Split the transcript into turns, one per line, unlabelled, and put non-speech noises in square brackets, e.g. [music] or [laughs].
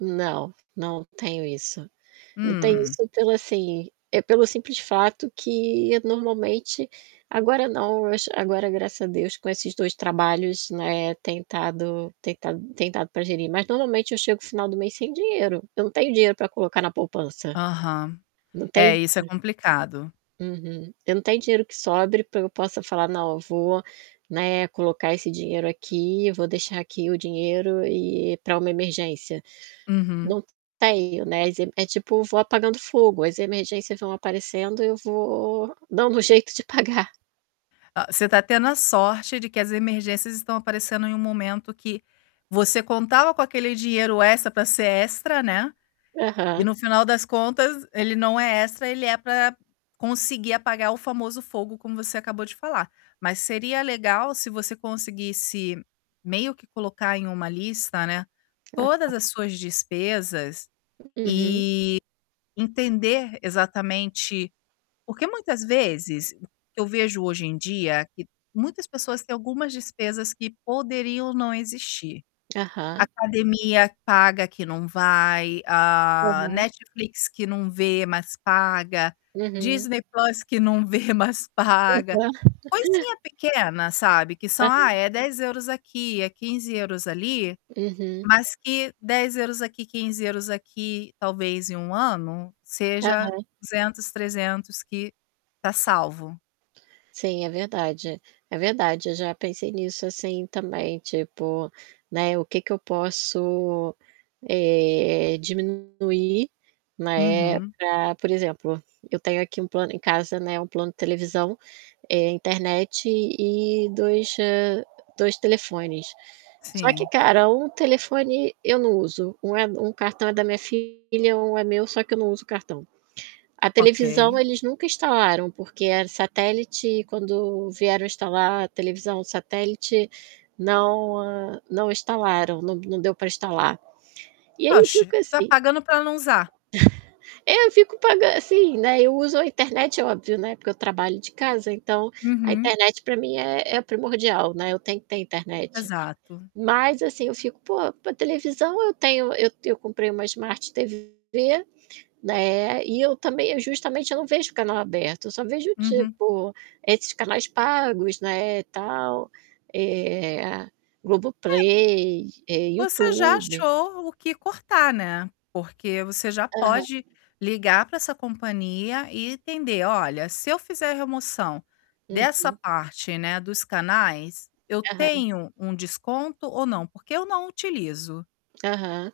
Não, não tenho isso. Não tenho
Hum.
isso pelo assim, é pelo simples fato que normalmente agora não, mas, agora, graças a Deus, com esses 2 trabalhos, né, tem tado tem tado tem dado para gerir, mas, normalmente, eu chego o final do mês sem dinheiro. Eu não tenho dinheiro para colocar na poupança.
Aham.
Não
É,
tem
isso é complicado.
Uhum. Eu não tenho dinheiro que sobre para eu possa falar: "Não, eu vou, né, colocar esse dinheiro aqui, eu vou deixar aqui o dinheiro e para uma emergência".
Uhum.
Não tenho, né, e é tipo, vou apagando fogo. As emergências vão aparecendo e eu vou dando um jeito de pagar.
Ah, você está tendo a sorte de que as emergências estão aparecendo em um momento que você contava com aquele dinheiro extra para ser extra, né, e,
Aham.
no final das contas, ele não é extra, ele é para conseguir apagar o famoso fogo como você acabou de falar, mas seria legal se você conseguisse meio que colocar em uma lista, né, todas
Aham.
as suas despesas,
Uhum.
e entender exatamente. Porque muitas vezes, o que eu vejo hoje em dia, que muitas pessoas têm algumas despesas que poderiam não existir.
Aham.
Academia paga que não vai, a
Aham.
Netflix que não vê, mas paga,
Uhum.
Disney Plus que não vê, mas paga,
Aham. [laughs]
coisinha pequena, sabe, que são, ah,
Aham.
é 10€ aqui, é 15€ ali,
Uhum.
mas que 10€ aqui, 15€ aqui, talvez em 1 ano, seja
Aham.
200, 300 que está salvo.
Sim, é verdade, é verdade, eu já pensei nisso assim também tipo, né, o que que eu posso, eh, diminuir, né,
Uhum.
para, por exemplo, eu tenho aqui um plano em casa, né, um plano televisão, eh, internet e 2, hã, 2 telefones. Só que,
Sim.
cara, um telefone eu não uso, um é um cartão é da minha filha, um é meu, só que eu não uso o cartão. A televisão
Ok.
eles nunca instalaram, porque era satélite e quando vieram instalar a televisão o satélite não não instalaram, não não deu para instalar. E aí eu
Oxe,
fico
está
assim [chuckles]
pagando para não usar.
É, eu fico pagan assim, né, eu uso a internet, é óbvio, né, porque eu trabalho de casa, então, a
Uhum.
internet para mim é é primordial, né. Eu tenho que ter internet.
Exato.
Mas assim eu fico: "Pô, para televisão eu tenho" eu eu comprei uma smart TV, né, e eu também eu justamente, eu não vejo canal aberto, eu só vejo,
Uhum.
tipo, esses canais pagos, né, tal, eh, Globo
É
Play, eh,
você já
YouTube.
achou o que cortar, né, porque você já
Aham.
pode ligar para essa companhia e entender: "Olha, se eu fizer a remoção
Uhum.
dessa parte, né, dos canais, eu
Aham.
tenho um desconto ou não? Porque eu não utilizo".
Aham.